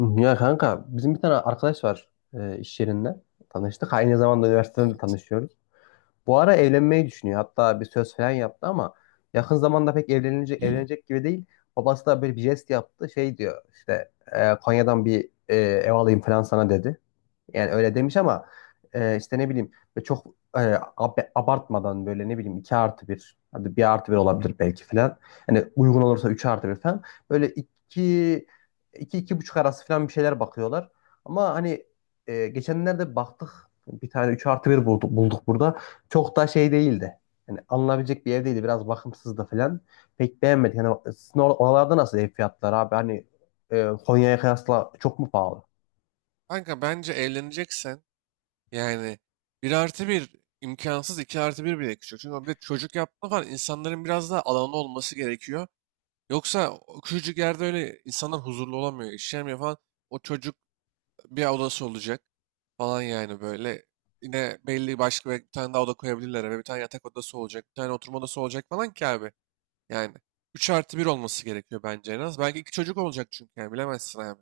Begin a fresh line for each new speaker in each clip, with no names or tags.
Hı, Ya kanka bizim bir tane arkadaş var, iş yerinde tanıştık. Aynı zamanda üniversiteden de
Evet.
tanışıyoruz. Bu ara evlenmeyi düşünüyor. Hatta bir söz falan yaptı, ama yakın zamanda pek evlenecek gibi değil. Babası da böyle bir jest yaptı. Şey diyor işte, Konya'dan bir ev alayım falan sana dedi. Yani öyle demiş, ama işte ne bileyim böyle çok, abartmadan, böyle ne bileyim 2 artı bir, hadi bir artı bir olabilir belki falan. Hani uygun olursa 3 artı bir falan. Böyle iki, iki buçuk arası falan bir şeyler bakıyorlar. Ama hani geçenlerde baktık, bir tane 3 artı bir bulduk burada. Çok da şey değildi. Yani alınabilecek bir ev değildi. Biraz bakımsızdı falan. Pek beğenmedik. Yani sizin oralarda nasıl ev fiyatları abi? Hani Konya'ya kıyasla çok mu pahalı?
Kanka bence evleneceksen yani bir artı bir imkansız, iki artı bir bile küçük. Çünkü bir de çocuk yapma falan, insanların biraz daha alanı olması gerekiyor. Yoksa o küçücük yerde öyle insanlar huzurlu olamıyor, işlemiyor falan. O çocuk, bir odası olacak falan yani böyle. Yine belli başka bir tane daha oda koyabilirler eve. Bir tane yatak odası olacak, bir tane oturma odası olacak falan ki abi. Yani 3 artı bir olması gerekiyor bence en az. Belki iki çocuk olacak çünkü, yani bilemezsin abi.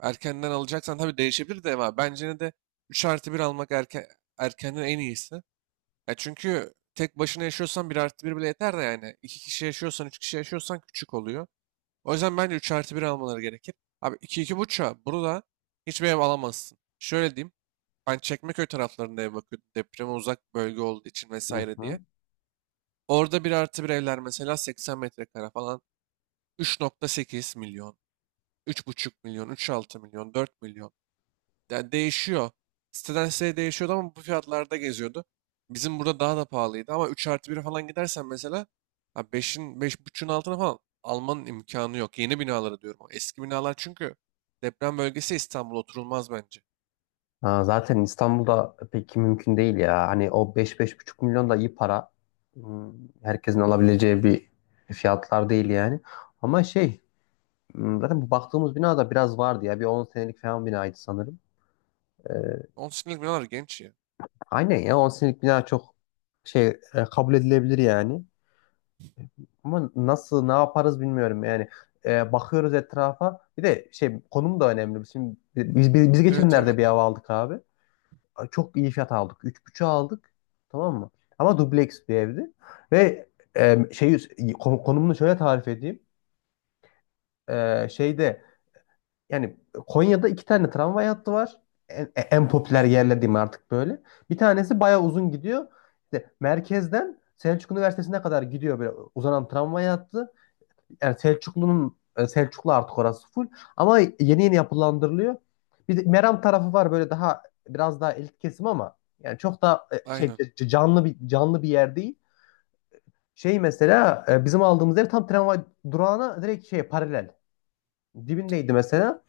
Erkenden alacaksan tabii değişebilir de, ama bence ne de 3 artı bir almak erken, erkenden en iyisi. Ya çünkü tek başına yaşıyorsan bir artı bir bile yeter de yani. İki kişi yaşıyorsan, 3 kişi yaşıyorsan küçük oluyor. O yüzden bence 3 artı bir almaları gerekir. Abi 2 iki buçuğa burada hiçbir ev alamazsın. Şöyle diyeyim. Ben Çekmeköy taraflarında ev bakıyordum, depreme uzak bölge olduğu için
Hı
vesaire
hı.
diye. Orada bir artı bir evler mesela 80 metrekare falan, 3,8 milyon, 3,5 milyon, 3,6 milyon, 4 milyon. Yani değişiyor. Siteden siteye değişiyordu ama bu fiyatlarda geziyordu. Bizim burada daha da pahalıydı ama 3 artı bir falan gidersen mesela, ha beşin beş 5,5'un altına falan almanın imkanı yok. Yeni binaları diyorum. O eski binalar çünkü deprem bölgesi, İstanbul oturulmaz bence.
Ha, zaten İstanbul'da pek mümkün değil ya. Hani o beş beş buçuk milyon da iyi para. Hmm, Herkesin alabileceği bir fiyatlar değil yani. Ama şey, zaten bu baktığımız bina da biraz vardı ya. Bir 10 senelik falan binaydı sanırım. Ee,
10 senelik binalar genç ya.
aynen ya, 10 senelik bina çok şey, kabul edilebilir yani. Ama nasıl ne yaparız bilmiyorum yani. Bakıyoruz etrafa. Bir de şey, konum da önemli. Şimdi biz
Evet, tabii.
geçenlerde bir ev aldık abi. Çok iyi fiyat aldık. 3,5'a aldık. Tamam mı? Ama dubleks bir evdi. Ve şey, konumunu şöyle tarif edeyim. Şeyde yani, Konya'da iki tane tramvay hattı var. En popüler
Aynen.
yerler diyeyim artık böyle. Bir tanesi bayağı uzun gidiyor. İşte merkezden Selçuk Üniversitesi'ne kadar gidiyor böyle uzanan tramvay hattı. Yani Selçuklu'nun, Selçuklu artık orası full, ama yeni yeni yapılandırılıyor. Bir de Meram tarafı var, böyle daha biraz daha elit kesim, ama yani çok da şey,
Aynen.
canlı bir yer değil. Şey mesela, bizim aldığımız ev tam tramvay durağına direkt şey paralel. Dibindeydi mesela.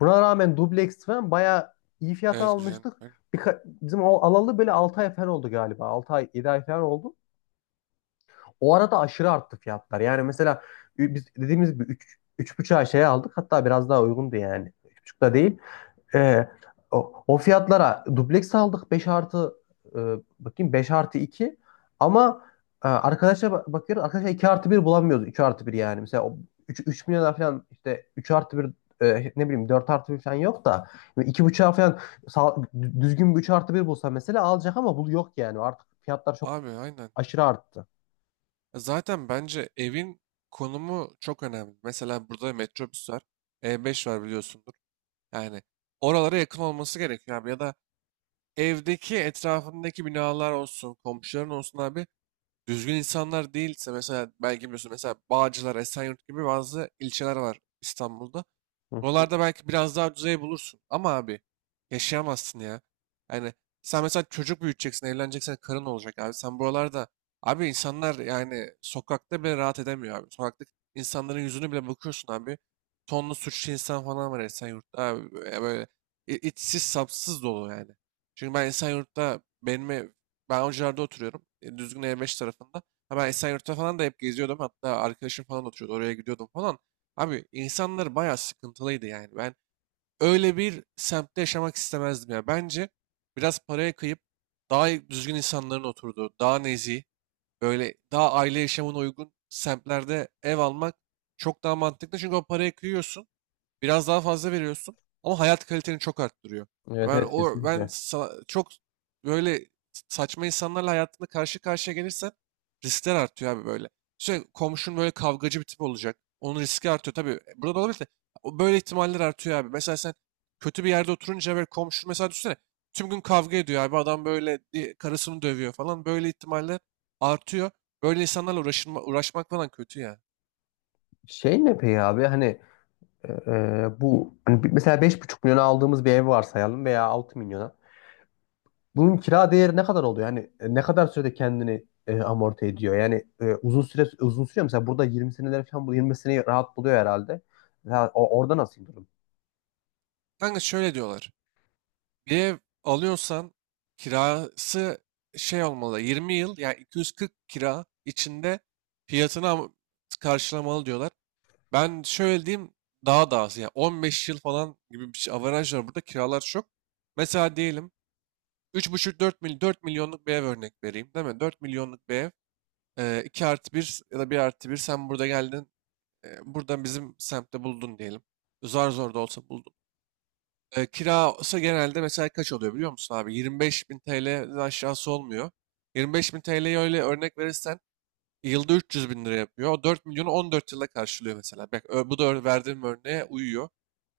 Buna rağmen dubleks falan bayağı iyi fiyata
Evet, güzel.
almıştık.
Aynen.
Bizim o alalı böyle 6 ay falan oldu galiba. 6 ay 7 ay falan oldu. O arada aşırı arttı fiyatlar. Yani mesela, biz dediğimiz gibi 3 3,5'a şey aldık. Hatta biraz daha uygundu yani. 3,5'da değil. Ee, o fiyatlara dubleks aldık, e, bakayım, 5 artı 2. Ama arkadaşa bakıyoruz, arkadaşlar 2 artı bir bulamıyoruz. 2 artı bir yani. Mesela o 3 milyona falan işte 3 artı bir, ne bileyim, 4 artı bir falan yok da 2,5'a falan sağ- düzgün bir 3 artı bir bulsa mesela alacak, ama bu yok yani. Artık fiyatlar çok
Abi, aynen.
aşırı arttı.
Zaten bence evin konumu çok önemli. Mesela burada metrobüs var. E5 var, biliyorsundur. Yani oralara yakın olması gerekiyor abi. Ya da evdeki, etrafındaki binalar olsun, komşuların olsun abi, düzgün insanlar değilse, mesela belki biliyorsun, mesela Bağcılar, Esenyurt gibi bazı ilçeler var İstanbul'da.
Hı. Hı.
Buralarda belki biraz daha düzey bulursun ama abi yaşayamazsın ya. Yani sen mesela çocuk büyüteceksin, evleneceksin, karın olacak abi. Sen buralarda abi, insanlar yani sokakta bile rahat edemiyor abi. Sokakta insanların yüzünü bile bakıyorsun abi. Tonlu suçlu insan falan var Esenyurt'ta abi. Böyle böyle içsiz sapsız dolu yani. Çünkü ben Esenyurt'ta benim ev- ben Avcılar'da oturuyorum. Düzgün E5 tarafında. Ha, ben Esenyurt'ta falan da hep geziyordum. Hatta arkadaşım falan oturuyordu, oraya gidiyordum falan. Abi insanlar bayağı sıkıntılıydı yani. Ben öyle bir semtte yaşamak istemezdim ya. Bence biraz paraya kıyıp düzgün insanların oturduğu, daha nezih, böyle daha aile yaşamına uygun semtlerde ev almak çok daha mantıklı. Çünkü o paraya kıyıyorsun, biraz daha fazla veriyorsun ama hayat kaliteni çok arttırıyor.
Evet,
Ben
evet,
o ben
kesinlikle.
sa- Çok böyle saçma insanlarla hayatında karşı karşıya gelirsen riskler artıyor abi böyle. Sürekli komşun böyle kavgacı bir tip olacak, onun riski artıyor tabii. Burada da olabilir de, o böyle ihtimaller artıyor abi. Mesela sen kötü bir yerde oturunca böyle komşun, mesela düşünsene, tüm gün kavga ediyor abi adam, böyle karısını dövüyor falan, böyle ihtimaller artıyor. Böyle insanlarla uğraşılma, uğraşmak falan kötü ya.
Şey ne peki abi, hani bu hani, mesela 5,5 milyona aldığımız bir ev varsayalım veya 6 milyona. Bunun kira değeri ne kadar oluyor? Yani ne kadar sürede kendini amorti ediyor? Yani, uzun sürüyor mu? Mesela burada 20 seneler falan, bu 20 seneyi rahat buluyor herhalde. Mesela orada nasıl durum?
Kanka şöyle diyorlar. Bir ev alıyorsan kirası şey olmalı, 20 yıl yani 240 kira içinde fiyatını karşılamalı diyorlar. Ben şöyle diyeyim, daha da az yani, 15 yıl falan gibi bir şey averaj var burada, kiralar çok. Mesela diyelim üç buçuk 4 milyon, 4 milyonluk bir ev örnek vereyim değil mi? Dört milyonluk bir ev, 2 artı bir ya da bir artı bir, sen burada geldin buradan, bizim semtte buldun diyelim. Zar zor da olsa kira olsa genelde mesela kaç oluyor biliyor musun abi? 25 bin TL'den aşağısı olmuyor. 25 bin TL'yi öyle örnek verirsen yılda 300 bin lira yapıyor. O 4 milyonu 14 yılda karşılıyor mesela. Bak, bu da verdiğim örneğe uyuyor.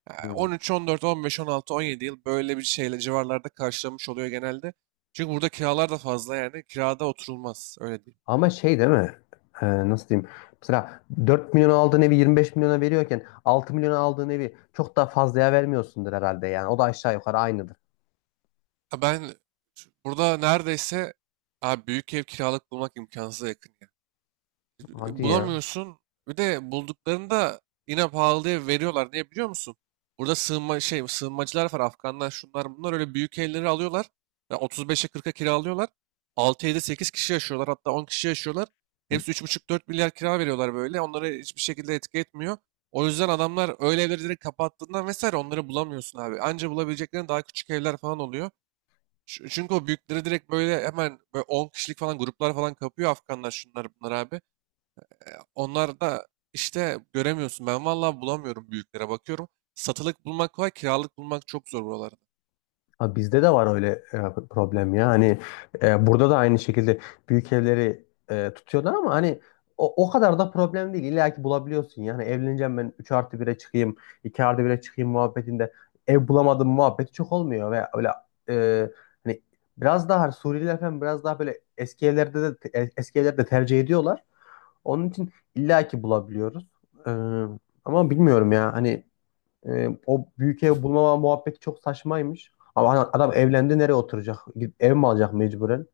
Yani
Hmm.
13, 14, 15, 16, 17 yıl böyle bir şeyle civarlarda karşılamış oluyor genelde. Çünkü burada kiralar da fazla yani. Kirada oturulmaz, öyle diyeyim.
Ama şey, değil mi? Nasıl diyeyim? Mesela 4 milyon aldığın evi 25 milyona veriyorken, 6 milyona aldığın evi çok daha fazlaya vermiyorsundur herhalde yani. O da aşağı yukarı aynıdır.
Ben burada neredeyse, abi, büyük ev kiralık bulmak imkansıza yakın.
Hadi ya.
Bulamıyorsun. Bir de bulduklarında yine pahalıya veriyorlar. Niye biliyor musun? Burada sığınmacılar var. Afganlar, şunlar bunlar öyle büyük evleri alıyorlar. Yani 35'e 40'a kiralıyorlar. 6-7-8 kişi yaşıyorlar, hatta 10 kişi yaşıyorlar. Hepsi üç buçuk dört milyar kira veriyorlar böyle. Onları hiçbir şekilde etki etmiyor. O yüzden adamlar öyle evleri direkt kapattığından vesaire, onları bulamıyorsun abi. Anca bulabileceklerin daha küçük evler falan oluyor. Çünkü o büyükleri direkt böyle hemen böyle 10 kişilik falan gruplar falan kapıyor, Afganlar, şunlar bunlar abi. Onlar da işte göremiyorsun. Ben vallahi bulamıyorum, büyüklere bakıyorum. Satılık bulmak kolay, kiralık bulmak çok zor buralarda.
Ha, bizde de var öyle problem ya. Hani burada da aynı şekilde büyük evleri tutuyorlar, ama hani o kadar da problem değil. İlla ki bulabiliyorsun. Yani evleneceğim, ben 3 artı bire çıkayım, 2 artı bire çıkayım muhabbetinde ev bulamadım muhabbeti çok olmuyor. Ve öyle e, hani, biraz daha hani, Suriyeliler falan biraz daha böyle eski evlerde tercih ediyorlar. Onun için illa ki bulabiliyoruz. E, Ama bilmiyorum ya. Hani, o büyük ev bulmama muhabbeti çok saçmaymış. Ama hani adam evlendi, nereye oturacak? Gidip ev mi alacak mecburen?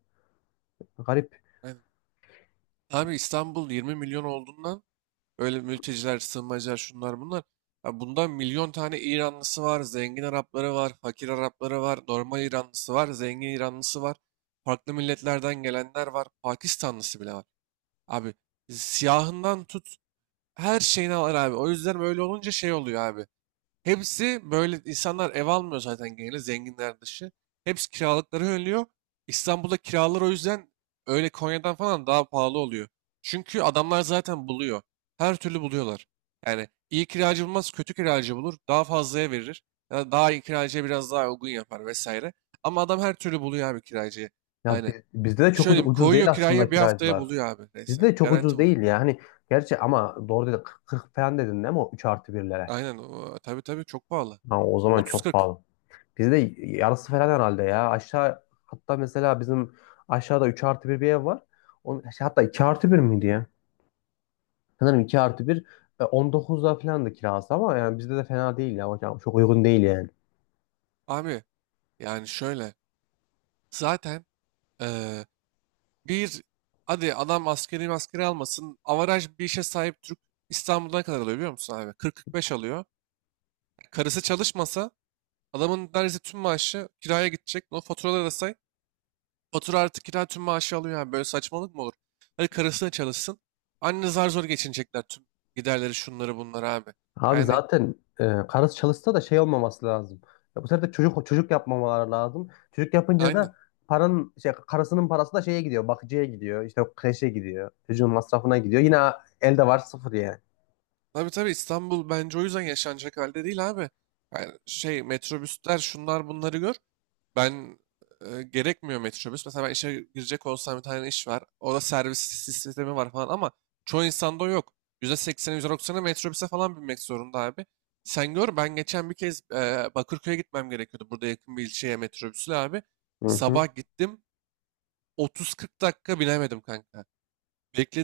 Garip.
Aynen. Abi İstanbul 20 milyon olduğundan öyle, mülteciler, sığınmacılar, şunlar bunlar. Ya bundan milyon tane İranlısı var, zengin Arapları var, fakir Arapları var, normal İranlısı var, zengin İranlısı var. Farklı milletlerden gelenler var, Pakistanlısı bile var. Abi siyahından tut her şeyini alır abi. O yüzden böyle olunca şey oluyor abi. Hepsi böyle insanlar ev almıyor zaten, genelde zenginler dışı. Hepsi kiralıkları önlüyor. İstanbul'da kiralar o yüzden öyle Konya'dan falan daha pahalı oluyor. Çünkü adamlar zaten buluyor. Her türlü buluyorlar. Yani iyi kiracı bulmaz, kötü kiracı bulur, daha fazlaya verir. Ya da daha iyi kiracıya biraz daha uygun yapar vesaire. Ama adam her türlü buluyor abi kiracıyı.
Ya,
Yani
bizde de çok
şöyle diyeyim,
ucuz
koyuyor
değil
kiraya,
aslında
bir haftaya
kiracılar.
buluyor abi.
Bizde
Neyse,
de çok ucuz
garanti buluyor.
değil ya. Hani, gerçi ama doğru dedi, 40 falan dedin değil mi o 3 artı birlere.
Aynen o, tabii tabii çok pahalı.
Ha, o zaman çok
30-40,
pahalı. Bizde yarısı falan herhalde ya. Aşağı, hatta mesela bizim aşağıda 3 artı bir bir ev var. Onun, şey, hatta 2 artı bir miydi ya? Sanırım 2 artı bir. 19'da falan da kirası, ama yani bizde de fena değil ya. Hocam çok uygun değil yani.
abi yani şöyle. Zaten Eee, bir, hadi adam askeri maskeri almasın, avaraj bir işe sahip Türk İstanbul'da kadar alıyor biliyor musun abi? 40-45 alıyor. Karısı çalışmasa adamın neredeyse tüm maaşı kiraya gidecek. O faturaları da say. Fatura artı kira tüm maaşı alıyor yani. Böyle saçmalık mı olur? Hadi karısı da çalışsın, anne zar zor geçinecekler tüm giderleri, şunları bunları abi.
Abi
Yani
zaten karısı çalışsa da şey olmaması lazım. Ya bu sefer de çocuk yapmamaları lazım. Çocuk yapınca
aynen.
da paranın şey, karısının parası da şeye gidiyor, bakıcıya gidiyor, işte kreşe gidiyor, çocuğun masrafına gidiyor. Yine elde var sıfır yani.
Tabii tabii İstanbul bence o yüzden yaşanacak halde değil abi. Yani şey metrobüsler, şunlar bunları gör. Ben gerekmiyor metrobüs. Mesela ben işe girecek olsam bir tane iş var, orada servis sistemi var falan ama çoğu insanda o yok. %80'i %90'ı metrobüse falan binmek zorunda abi. Sen gör, ben geçen bir kez Bakırköy'e gitmem gerekiyordu, burada yakın bir ilçeye metrobüsle abi.
Hı hı.
Sabah gittim, 30-40 dakika binemedim kanka.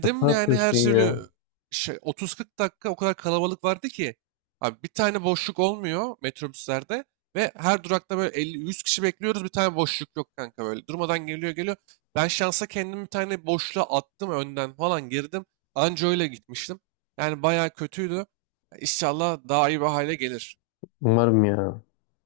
Şaka
yani, her
yapıyorsun ya.
türlü şey, 30-40 dakika o kadar kalabalık vardı ki. Abi bir tane boşluk olmuyor metrobüslerde ve her durakta böyle 50-100 kişi bekliyoruz, bir tane boşluk yok kanka böyle. Durmadan geliyor geliyor. Ben şansa kendim bir tane boşluğa attım, önden falan girdim. Anca öyle gitmiştim. Yani bayağı kötüydü. İnşallah daha iyi bir hale gelir.
Umarım ya.